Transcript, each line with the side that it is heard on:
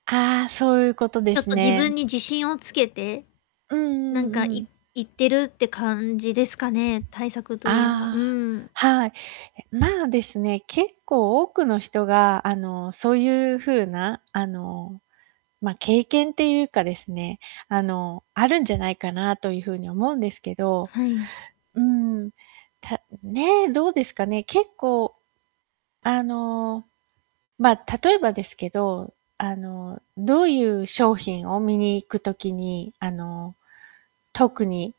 right: ああ、そういうことで
left: ちょっ
right: す
left: と自
right: ね。
left: 分に自信をつけて。
right: うん
left: な
right: う
left: んか
right: んう
left: い
right: ん。
left: いってるって感じですかね。対策といえば、う
right: ああ、
left: ーん。
right: はい。え、ま、ですね、結構多くの人があの、そういう風なあの、ま、経験っていうかですね、あの、あるんじゃないかなというふうに思うんですけど。
left: はい。
right: うん、たんんね、どうですかね、結構。あの、ま、例えばですけど、あの、どういう商品を見に行く時にあの、特に